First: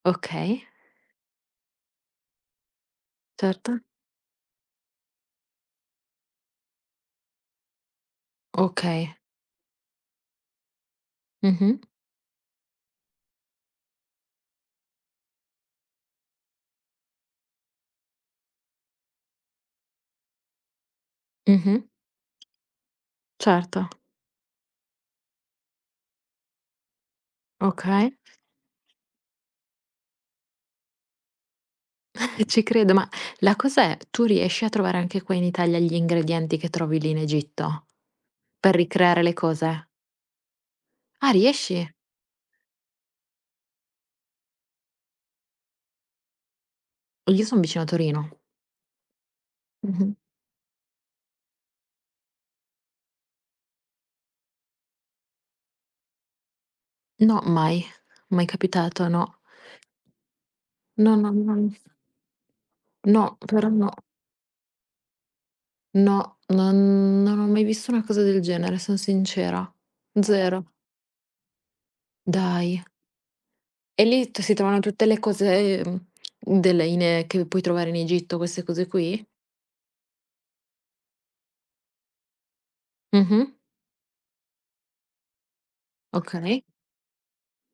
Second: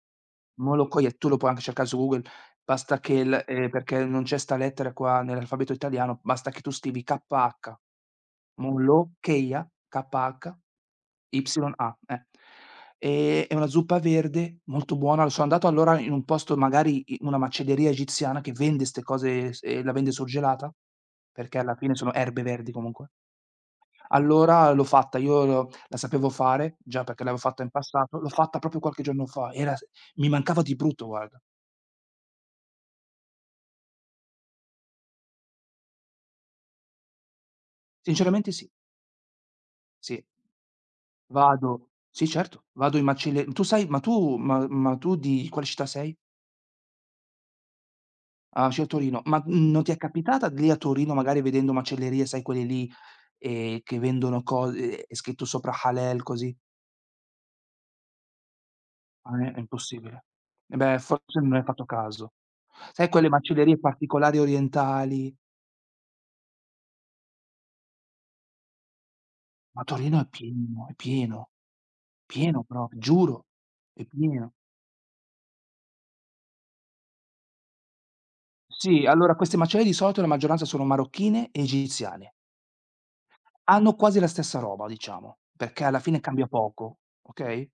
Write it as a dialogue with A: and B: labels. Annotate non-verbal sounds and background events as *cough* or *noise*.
A: Okay.
B: Molokhia tu lo po' anche cercare su Google, basta che l ehm,
A: Certo.
B: perché non c'è 'sta lettera qua, nell'alfabeto italiano, basta che tu scrivi "k-h".
A: Okay.
B: Molokhia, k-h-y-a,
A: Mh-mh.
B: eh. Ehm, è una zuppa verde, molto buona, sono andato, allora, in un posto magari, in una macelleria egiziana, che vende 'ste cose, e s e la vende surgelata, perché alla
A: Mh-mh.
B: fine sono erbe verdi comunque.
A: Certo.
B: Allora l'ho fatta, io la sapevo fare già, perché l'avevo fatta in
A: Okay.
B: passato, l'ho fatta proprio qualche giorno fa, era s mi mancava di brutto, guarda.
A: *chuckles* Ci credo, ma la cosa è: tu riesci a trovare anche qua in Italia, gli ingredienti che trovi lì in Egitto,
B: Sinceramente, sì.
A: per ricreare le cose?
B: Sì.
A: Ah,
B: Vado
A: riesci?
B: sì, certo. Vado in macelle tu sai ma tu ma ma tu, di quale città sei?
A: Io son vicino a Torino.
B: Ah, vicino Torino, ma non ti è
A: Mh-mh.
B: capitata lì a Torino, magari vedendo macellerie, sai, quelle lì, ehm, che vendono co ehm, è scritto sopra Halal, così?
A: No, mai. Mai capitato, no.
B: Ah, è è impossibile. E beh,
A: No,
B: forse non
A: non
B: hai fatto caso. Sai, quelle
A: No, però
B: macellerie
A: no.
B: particolari orientali?
A: No, non non ho mai visto una cosa del genere, sono sincera.
B: Ma Torino è
A: Zero.
B: pieno, è pieno. Pieno
A: Dai?
B: proprio, giuro, è
A: E lì t
B: pieno.
A: si trovano tutte le cose, uhm, della in che puoi trovare in Egitto queste cose
B: Sì,
A: qui?
B: allora, queste macelli di solito la maggioranza sono marocchine e egiziane.
A: Mh-mh.
B: Hanno quasi la stessa roba, diciamo, perché alla fine cambia
A: Okay.
B: poco, okay?